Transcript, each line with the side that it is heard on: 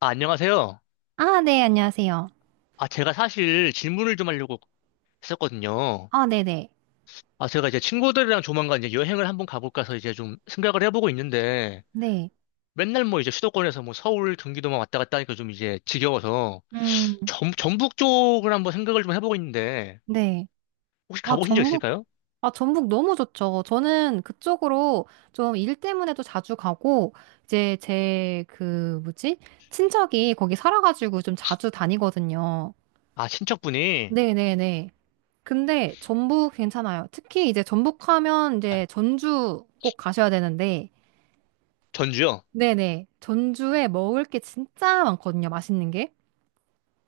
left: 아, 안녕하세요.
right: 아, 네, 안녕하세요.
left: 아, 제가 사실 질문을 좀 하려고 했었거든요.
right: 아, 네네.
left: 아, 제가 이제 친구들이랑 조만간 이제 여행을 한번 가볼까 해서 이제 좀 생각을 해보고 있는데,
right: 네.
left: 맨날 뭐 이제 수도권에서 뭐 서울, 경기도만 왔다 갔다 하니까 좀 이제 지겨워서,
right: 음,
left: 전, 전북 쪽을 한번 생각을 좀 해보고 있는데,
right: 네.
left: 혹시
right: 아,
left: 가보신 적
right: 전북,
left: 있을까요?
right: 아, 전북 너무 좋죠. 저는 그쪽으로 좀 일 때문에도 자주 가고, 이제 제 그, 뭐지? 친척이 거기 살아가지고 좀 자주 다니거든요.
left: 아, 친척분이
right: 네네네. 근데 전북 괜찮아요. 특히 이제 전북 하면 이제 전주 꼭 가셔야 되는데,
left: 전주요?
right: 네네. 전주에 먹을 게 진짜 많거든요. 맛있는 게.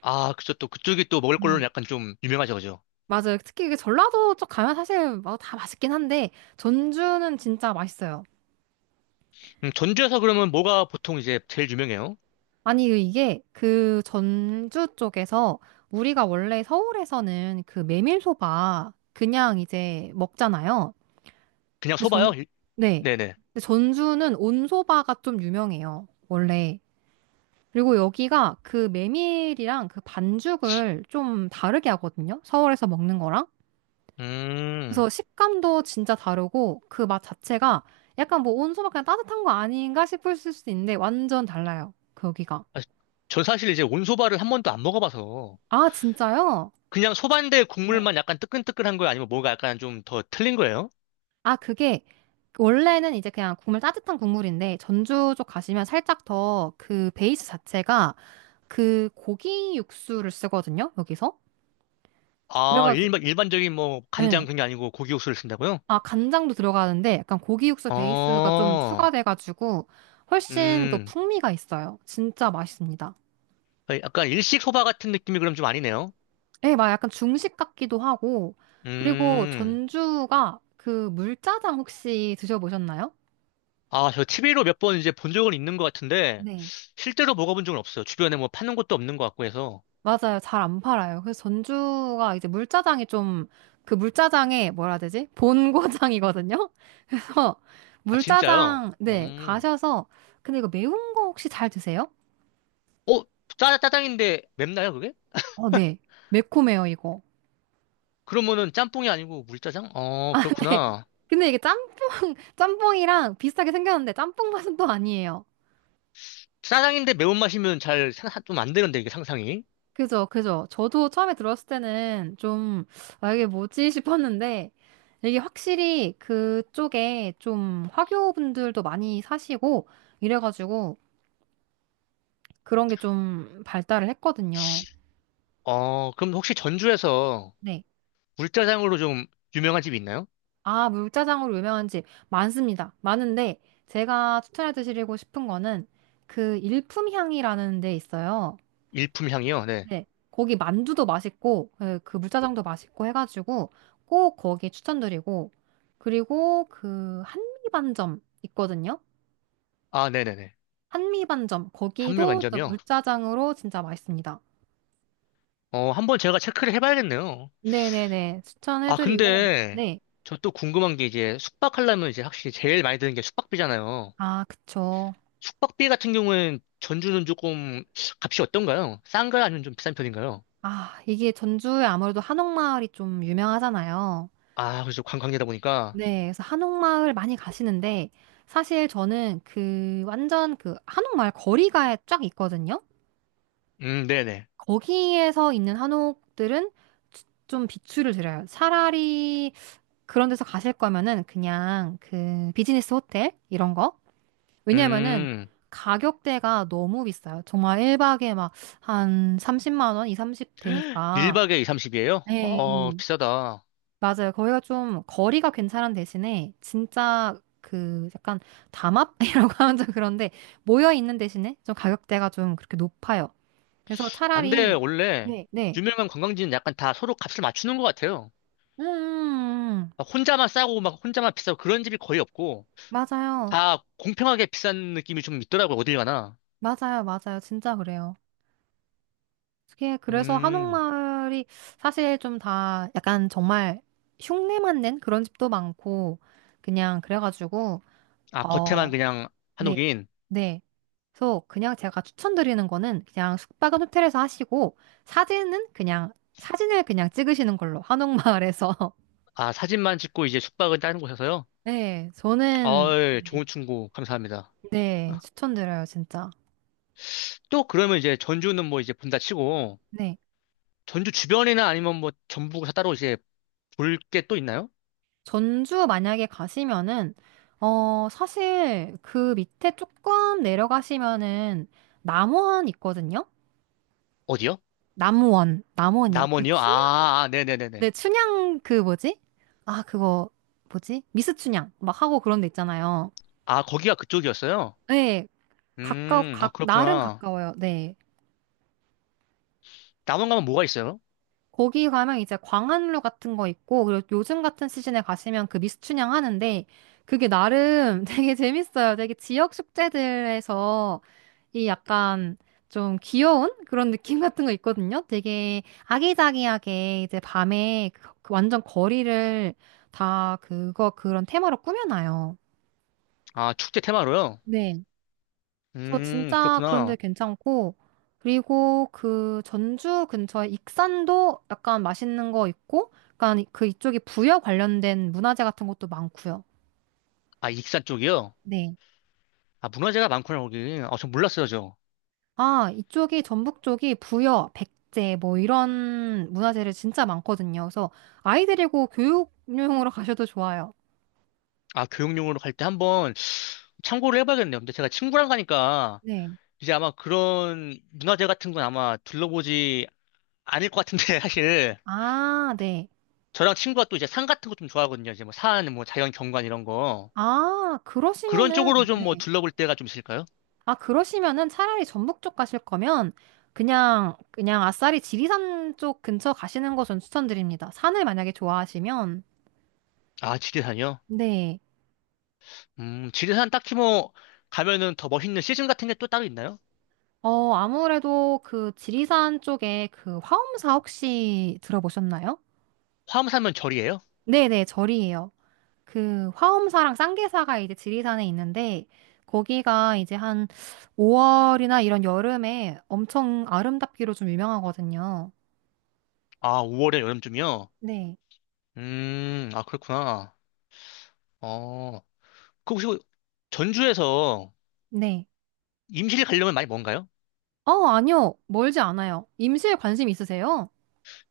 left: 아, 그쵸. 또 그쪽이 또 먹을 걸로는 약간 좀 유명하죠, 그죠?
right: 맞아요. 특히 이게 전라도 쪽 가면 사실 뭐다 맛있긴 한데 전주는 진짜 맛있어요.
left: 전주에서 그러면 뭐가 보통 이제 제일 유명해요?
right: 아니 이게 그 전주 쪽에서 우리가 원래 서울에서는 그 메밀소바 그냥 이제 먹잖아요.
left: 그냥
right: 근데
left: 소바요?
right: 전 네.
left: 네네.
right: 근데 전주는 온소바가 좀 유명해요. 원래. 그리고 여기가 그 메밀이랑 그 반죽을 좀 다르게 하거든요. 서울에서 먹는 거랑. 그래서
left: 음.
right: 식감도 진짜 다르고 그 맛 자체가 약간 뭐 온수막 그냥 따뜻한 거 아닌가 싶을 수도 있는데 완전 달라요. 거기가.
left: 아, 전 사실 이제 온소바를 한 번도 안 먹어봐서
right: 아, 진짜요?
left: 그냥 소반대
right: 네.
left: 국물만 약간 뜨끈뜨끈한 거예요? 아니면 뭐가 약간 좀 더 틀린 거예요?
right: 아, 그게 원래는 이제 그냥 국물 따뜻한 국물인데 전주 쪽 가시면 살짝 더 그 베이스 자체가 그 고기 육수를 쓰거든요. 여기서.
left: 아,
right: 그래가지고
left: 일반, 일반적인 뭐 간장
right: 네.
left: 그게 아니고 고기 육수를 쓴다고요?
right: 아, 간장도 들어가는데 약간 고기 육수 베이스가 좀
left: 어,
right: 추가돼가지고 훨씬 또
left: 음,
right: 풍미가 있어요. 진짜 맛있습니다.
left: 아, 약간 일식 소바 같은 느낌이 그럼 좀 아니네요?
right: 네, 막 약간 중식 같기도 하고. 그리고
left: 음,
right: 전주가 그 물짜장 혹시 드셔보셨나요?
left: 아, 저 TV로 몇 번 이제 본 적은 있는 것 같은데
right: 네.
left: 실제로 먹어본 적은 없어요. 주변에 뭐 파는 곳도 없는 것 같고 해서.
right: 맞아요. 잘 안 팔아요. 그래서 전주가 이제 물짜장이 좀, 그 물짜장의 뭐라 해야 되지? 본고장이거든요? 그래서
left: 아, 진짜요?
right: 물짜장, 네,
left: 음,
right: 가셔서, 근데 이거 매운 거 혹시 잘 드세요?
left: 어, 짜, 짜장인데 맵나요, 그게?
right: 어, 네. 매콤해요, 이거.
left: 그러면은 짬뽕이 아니고 물짜장? 어,
right: 네.
left: 그렇구나.
right: 근데 이게 짬뽕, 짬뽕이랑 비슷하게 생겼는데 짬뽕 맛은 또 아니에요.
left: 짜장인데 매운맛이면 잘, 좀 안 되는데, 이게 상상이.
right: 그죠, 그죠. 저도 처음에 들었을 때는 좀, 아, 이게 뭐지 싶었는데, 이게 확실히 그쪽에 좀 화교분들도 많이 사시고, 이래가지고 그런 게 좀 발달을 했거든요.
left: 어, 그럼 혹시 전주에서
right: 네.
left: 물짜장으로 좀 유명한 집이 있나요?
right: 아, 물짜장으로 유명한 집 많습니다. 많은데, 제가 추천해 드리고 싶은 거는 그 일품향이라는 데 있어요.
left: 일품 향이요? 네.
right: 네, 거기 만두도 맛있고, 예, 그 물짜장도 맛있고 해가지고 꼭 거기 추천드리고, 그리고 그 한미반점 있거든요?
left: 아, 네네네.
right: 한미반점,
left: 한물
right: 거기도 진짜
left: 만점이요?
right: 물짜장으로 진짜 맛있습니다.
left: 어, 한번 제가 체크를 해봐야겠네요.
right: 네네네,
left: 아,
right: 추천해드리고,
left: 근데
right: 네.
left: 저 또 궁금한 게 이제 숙박하려면 이제 확실히 제일 많이 드는 게 숙박비잖아요.
right: 아, 그쵸.
left: 숙박비 같은 경우는 전주는 조금 값이 어떤가요? 싼가요? 아니면 좀 비싼 편인가요?
right: 아, 이게 전주에 아무래도 한옥마을이 좀 유명하잖아요.
left: 아, 그래서 관광지다 보니까.
right: 네, 그래서 한옥마을 많이 가시는데, 사실 저는 그 완전 그 한옥마을 거리가 쫙 있거든요?
left: 네네.
right: 거기에서 있는 한옥들은 좀 비추를 드려요. 차라리 그런 데서 가실 거면은 그냥 그 비즈니스 호텔 이런 거. 왜냐면은
left: 음,
right: 가격대가 너무 비싸요. 정말 1박에 막 한 30만 원, 2, 30 되니까.
left: 1박에 2, 30이에요? 어,
right: 네,
left: 비싸다.
right: 맞아요. 거기가 좀 거리가 괜찮은 대신에 진짜 그 약간 담합이라고 하면 좀 그런데 모여 있는 대신에 좀 가격대가 좀 그렇게 높아요. 그래서
left: 안데
right: 차라리
left: 원래
right: 네, 네.
left: 유명한 관광지는 약간 다 서로 값을 맞추는 것 같아요.
right: 음,
left: 막 혼자만 싸고 막 혼자만 비싸고 그런 집이 거의 없고
right: 맞아요.
left: 다 공평하게 비싼 느낌이 좀 있더라고요. 어딜 가나.
right: 맞아요. 맞아요. 진짜 그래요. 그게 그래서
left: 음,
right: 한옥마을이 사실 좀 다 약간 정말 흉내만 낸 그런 집도 많고, 그냥 그래가지고,
left: 아, 겉에만
right: 어,
left: 그냥
right: 네.
left: 한옥인.
right: 네. 그래서 그냥 제가 추천드리는 거는 그냥 숙박은 호텔에서 하시고, 사진은 그냥, 사진을 그냥 찍으시는 걸로, 한옥마을에서.
left: 아, 사진만 찍고 이제 숙박은 다른 곳에서요?
right: 네. 저는,
left: 어이, 좋은 충고 감사합니다.
right: 네.
left: 아,
right: 추천드려요. 진짜.
left: 또 그러면 이제 전주는 뭐 이제 본다 치고
right: 네.
left: 전주 주변이나 아니면 뭐 전부가 따로 이제 볼 게 또 있나요?
right: 전주 만약에 가시면은, 어, 사실 그 밑에 조금 내려가시면은 남원 있거든요?
left: 어디요?
right: 남원, 남원이요. 그
left: 남원이요? 아,
right: 춘향?
left: 아, 아, 네네네네.
right: 네, 춘향 그 뭐지? 아, 그거 뭐지? 미스 춘향 막 하고 그런 데 있잖아요.
left: 아, 거기가 그쪽이었어요?
right: 네,
left: 아,
right: 나름
left: 그렇구나.
right: 가까워요. 네.
left: 남원 가면 뭐가 있어요?
right: 거기 가면 이제 광안루 같은 거 있고, 그리고 요즘 같은 시즌에 가시면 그 미스춘향 하는데, 그게 나름 되게 재밌어요. 되게 지역 축제들에서 이 약간 좀 귀여운 그런 느낌 같은 거 있거든요. 되게 아기자기하게 이제 밤에 그 완전 거리를 다 그거 그런 테마로 꾸며놔요.
left: 아, 축제 테마로요?
right: 네. 저 진짜 그런데
left: 그렇구나.
right: 괜찮고, 그리고 그 전주 근처에 익산도 약간 맛있는 거 있고, 약간 그 이쪽이 부여 관련된 문화재 같은 것도 많고요.
left: 아, 익산 쪽이요?
right: 네.
left: 아, 문화재가 많구나, 거기. 아, 전 몰랐어요, 저.
right: 아, 이쪽이 전북 쪽이 부여, 백제 뭐 이런 문화재를 진짜 많거든요. 그래서 아이 데리고 교육용으로 가셔도 좋아요.
left: 아, 교육용으로 갈 때 한번 참고를 해봐야겠네요. 근데 제가 친구랑 가니까
right: 네.
left: 이제 아마 그런 문화재 같은 건 아마 둘러보지 않을 것 같은데, 사실.
right: 아, 네.
left: 저랑 친구가 또 이제 산 같은 거 좀 좋아하거든요. 이제 뭐 산, 뭐 자연 경관 이런 거.
right: 아,
left: 그런
right: 그러시면은,
left: 쪽으로 좀 뭐
right: 네.
left: 둘러볼 때가 좀 있을까요?
right: 아, 그러시면은 차라리 전북 쪽 가실 거면 그냥 아싸리 지리산 쪽 근처 가시는 거 전 추천드립니다. 산을 만약에 좋아하시면.
left: 아, 지리산이요?
right: 네.
left: 지리산 딱히 뭐 가면은 더 멋있는 시즌 같은 게 또 따로 있나요?
right: 어, 아무래도 그 지리산 쪽에 그 화엄사 혹시 들어보셨나요?
left: 화암산면 절이에요?
right: 네네, 절이에요. 그 화엄사랑 쌍계사가 이제 지리산에 있는데 거기가 이제 한 5월이나 이런 여름에 엄청 아름답기로 좀 유명하거든요.
left: 아, 5월에 여름쯤이요?
right: 네.
left: 아, 그렇구나. 어, 그 혹시 뭐 전주에서
right: 네.
left: 임실 가려면 많이 먼가요?
right: 어, 아니요. 멀지 않아요. 임시에 관심 있으세요?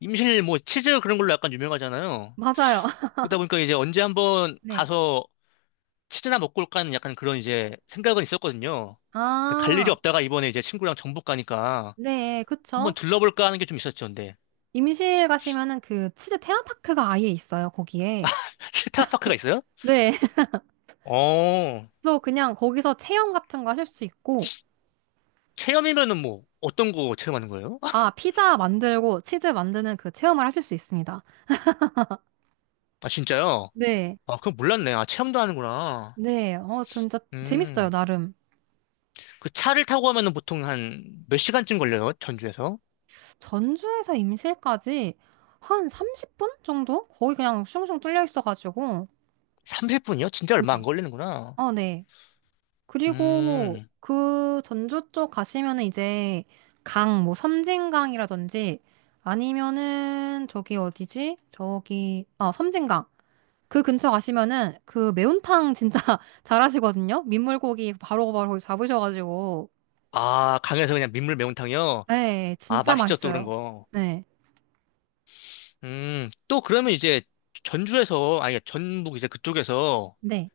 left: 임실 뭐 치즈 그런 걸로 약간 유명하잖아요.
right: 맞아요.
left: 그러다 보니까 이제 언제 한번
right: 네.
left: 가서 치즈나 먹고 올까 하는 약간 그런 이제 생각은 있었거든요. 근데 갈 일이
right: 아,
left: 없다가 이번에 이제 친구랑 전북 가니까
right: 네,
left: 한번
right: 그쵸.
left: 둘러볼까 하는 게 좀 있었죠, 근데.
right: 임시에 가시면은 그 치즈 테마파크가 아예 있어요, 거기에.
left: 실타파크가 있어요?
right: 네.
left: 어,
right: 그래서 그냥 거기서 체험 같은 거 하실 수 있고,
left: 체험이면은 뭐 어떤 거 체험하는 거예요?
right: 아, 피자 만들고 치즈 만드는 그 체험을 하실 수 있습니다.
left: 아 진짜요?
right: 네.
left: 아 그건 몰랐네. 아 체험도 하는구나.
right: 네. 어, 진짜 재밌어요,
left: 음.
right: 나름.
left: 그 차를 타고 가면은 보통 한 몇 시간쯤 걸려요? 전주에서?
right: 전주에서 임실까지 한 30분 정도? 거의 그냥 슝슝 뚫려 있어가지고.
left: 30분이요? 진짜 얼마 안
right: 네.
left: 걸리는구나.
right: 어, 네. 그리고
left: 음.
right: 그 전주 쪽 가시면은 이제 강, 뭐 섬진강이라든지 아니면은 저기 어디지? 저기, 아, 섬진강. 그 근처 가시면은 그 매운탕 진짜 잘하시거든요? 민물고기 바로바로 잡으셔가지고.
left: 아 강에서 그냥 민물 매운탕이요?
right: 네,
left: 아
right: 진짜
left: 맛있죠 또 그런
right: 맛있어요.
left: 거.
right: 네.
left: 음. 또 그러면 이제 전주에서 아니 전북 이제 그쪽에서
right: 네.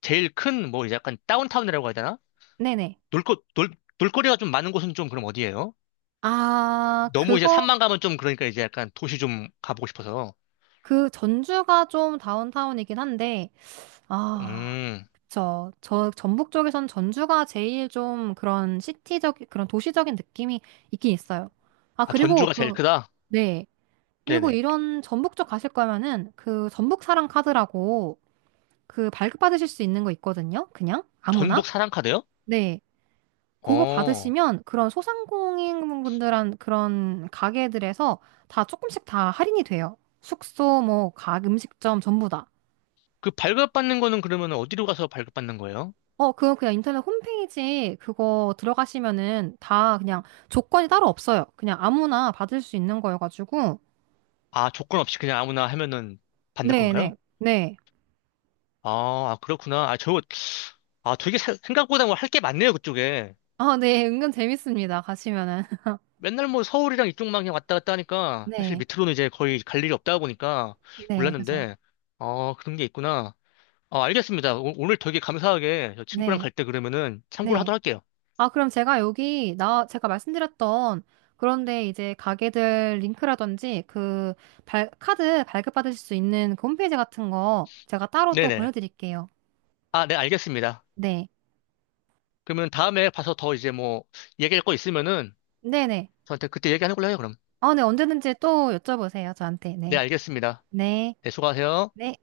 left: 제일 큰 뭐 이제 약간 다운타운이라고 해야 되나?
right: 네네.
left: 놀거 놀 놀거리가 좀 많은 곳은 좀 그럼 어디예요?
right: 아,
left: 너무 이제
right: 그거,
left: 산만 가면 좀 그러니까 이제 약간 도시 좀 가보고 싶어서.
right: 그 전주가 좀 다운타운이긴 한데, 아.
left: 음.
right: 전북 쪽에선 전주가 제일 좀 그런 시티적, 그런 도시적인 느낌이 있긴 있어요. 아,
left: 아,
right: 그리고
left: 전주가 제일
right: 그,
left: 크다?
right: 네. 그리고
left: 네네.
right: 이런 전북 쪽 가실 거면은 그 전북 사랑 카드라고 그 발급받으실 수 있는 거 있거든요. 그냥 아무나.
left: 전북 사랑카대요?
right: 네. 그거
left: 어.
right: 받으시면 그런 소상공인 분들한 그런 가게들에서 다 조금씩 다 할인이 돼요. 숙소, 뭐, 각 음식점 전부 다.
left: 그 발급받는 거는 그러면 어디로 가서 발급받는 거예요?
right: 어, 그거 그냥 인터넷 홈페이지 그거 들어가시면은 다 그냥 조건이 따로 없어요. 그냥 아무나 받을 수 있는 거여가지고.
left: 아, 조건 없이 그냥 아무나 하면은 받는
right: 네네. 네.
left: 건가요?
right: 네.
left: 아, 아, 그렇구나. 아, 저, 아, 되게 생각보다 뭐 할 게 많네요, 그쪽에.
right: 아, 네. 은근 재밌습니다. 가시면은.
left: 맨날 뭐 서울이랑 이쪽만 그냥 왔다 갔다 하니까 사실
right: 네.
left: 밑으로는 이제 거의 갈 일이 없다 보니까
right: 네. 그죠.
left: 몰랐는데, 어, 그런 게 있구나. 어, 알겠습니다. 오, 오늘 되게 감사하게 저 친구랑
right: 네.
left: 갈 때 그러면은 참고를
right: 네.
left: 하도록 할게요.
right: 아, 그럼 제가 말씀드렸던 그런데 이제 가게들 링크라든지 그 카드 발급받으실 수 있는 그 홈페이지 같은 거 제가 따로 또
left: 네네.
right: 보내드릴게요.
left: 아, 네, 알겠습니다.
right: 네.
left: 그러면 다음에 봐서 더 이제 뭐 얘기할 거 있으면은
right: 네네.
left: 저한테 그때 얘기하는 걸로 해요, 그럼.
right: 아, 네. 언제든지 또 여쭤보세요. 저한테.
left: 네,
right: 네.
left: 알겠습니다.
right: 네.
left: 네, 수고하세요.
right: 네.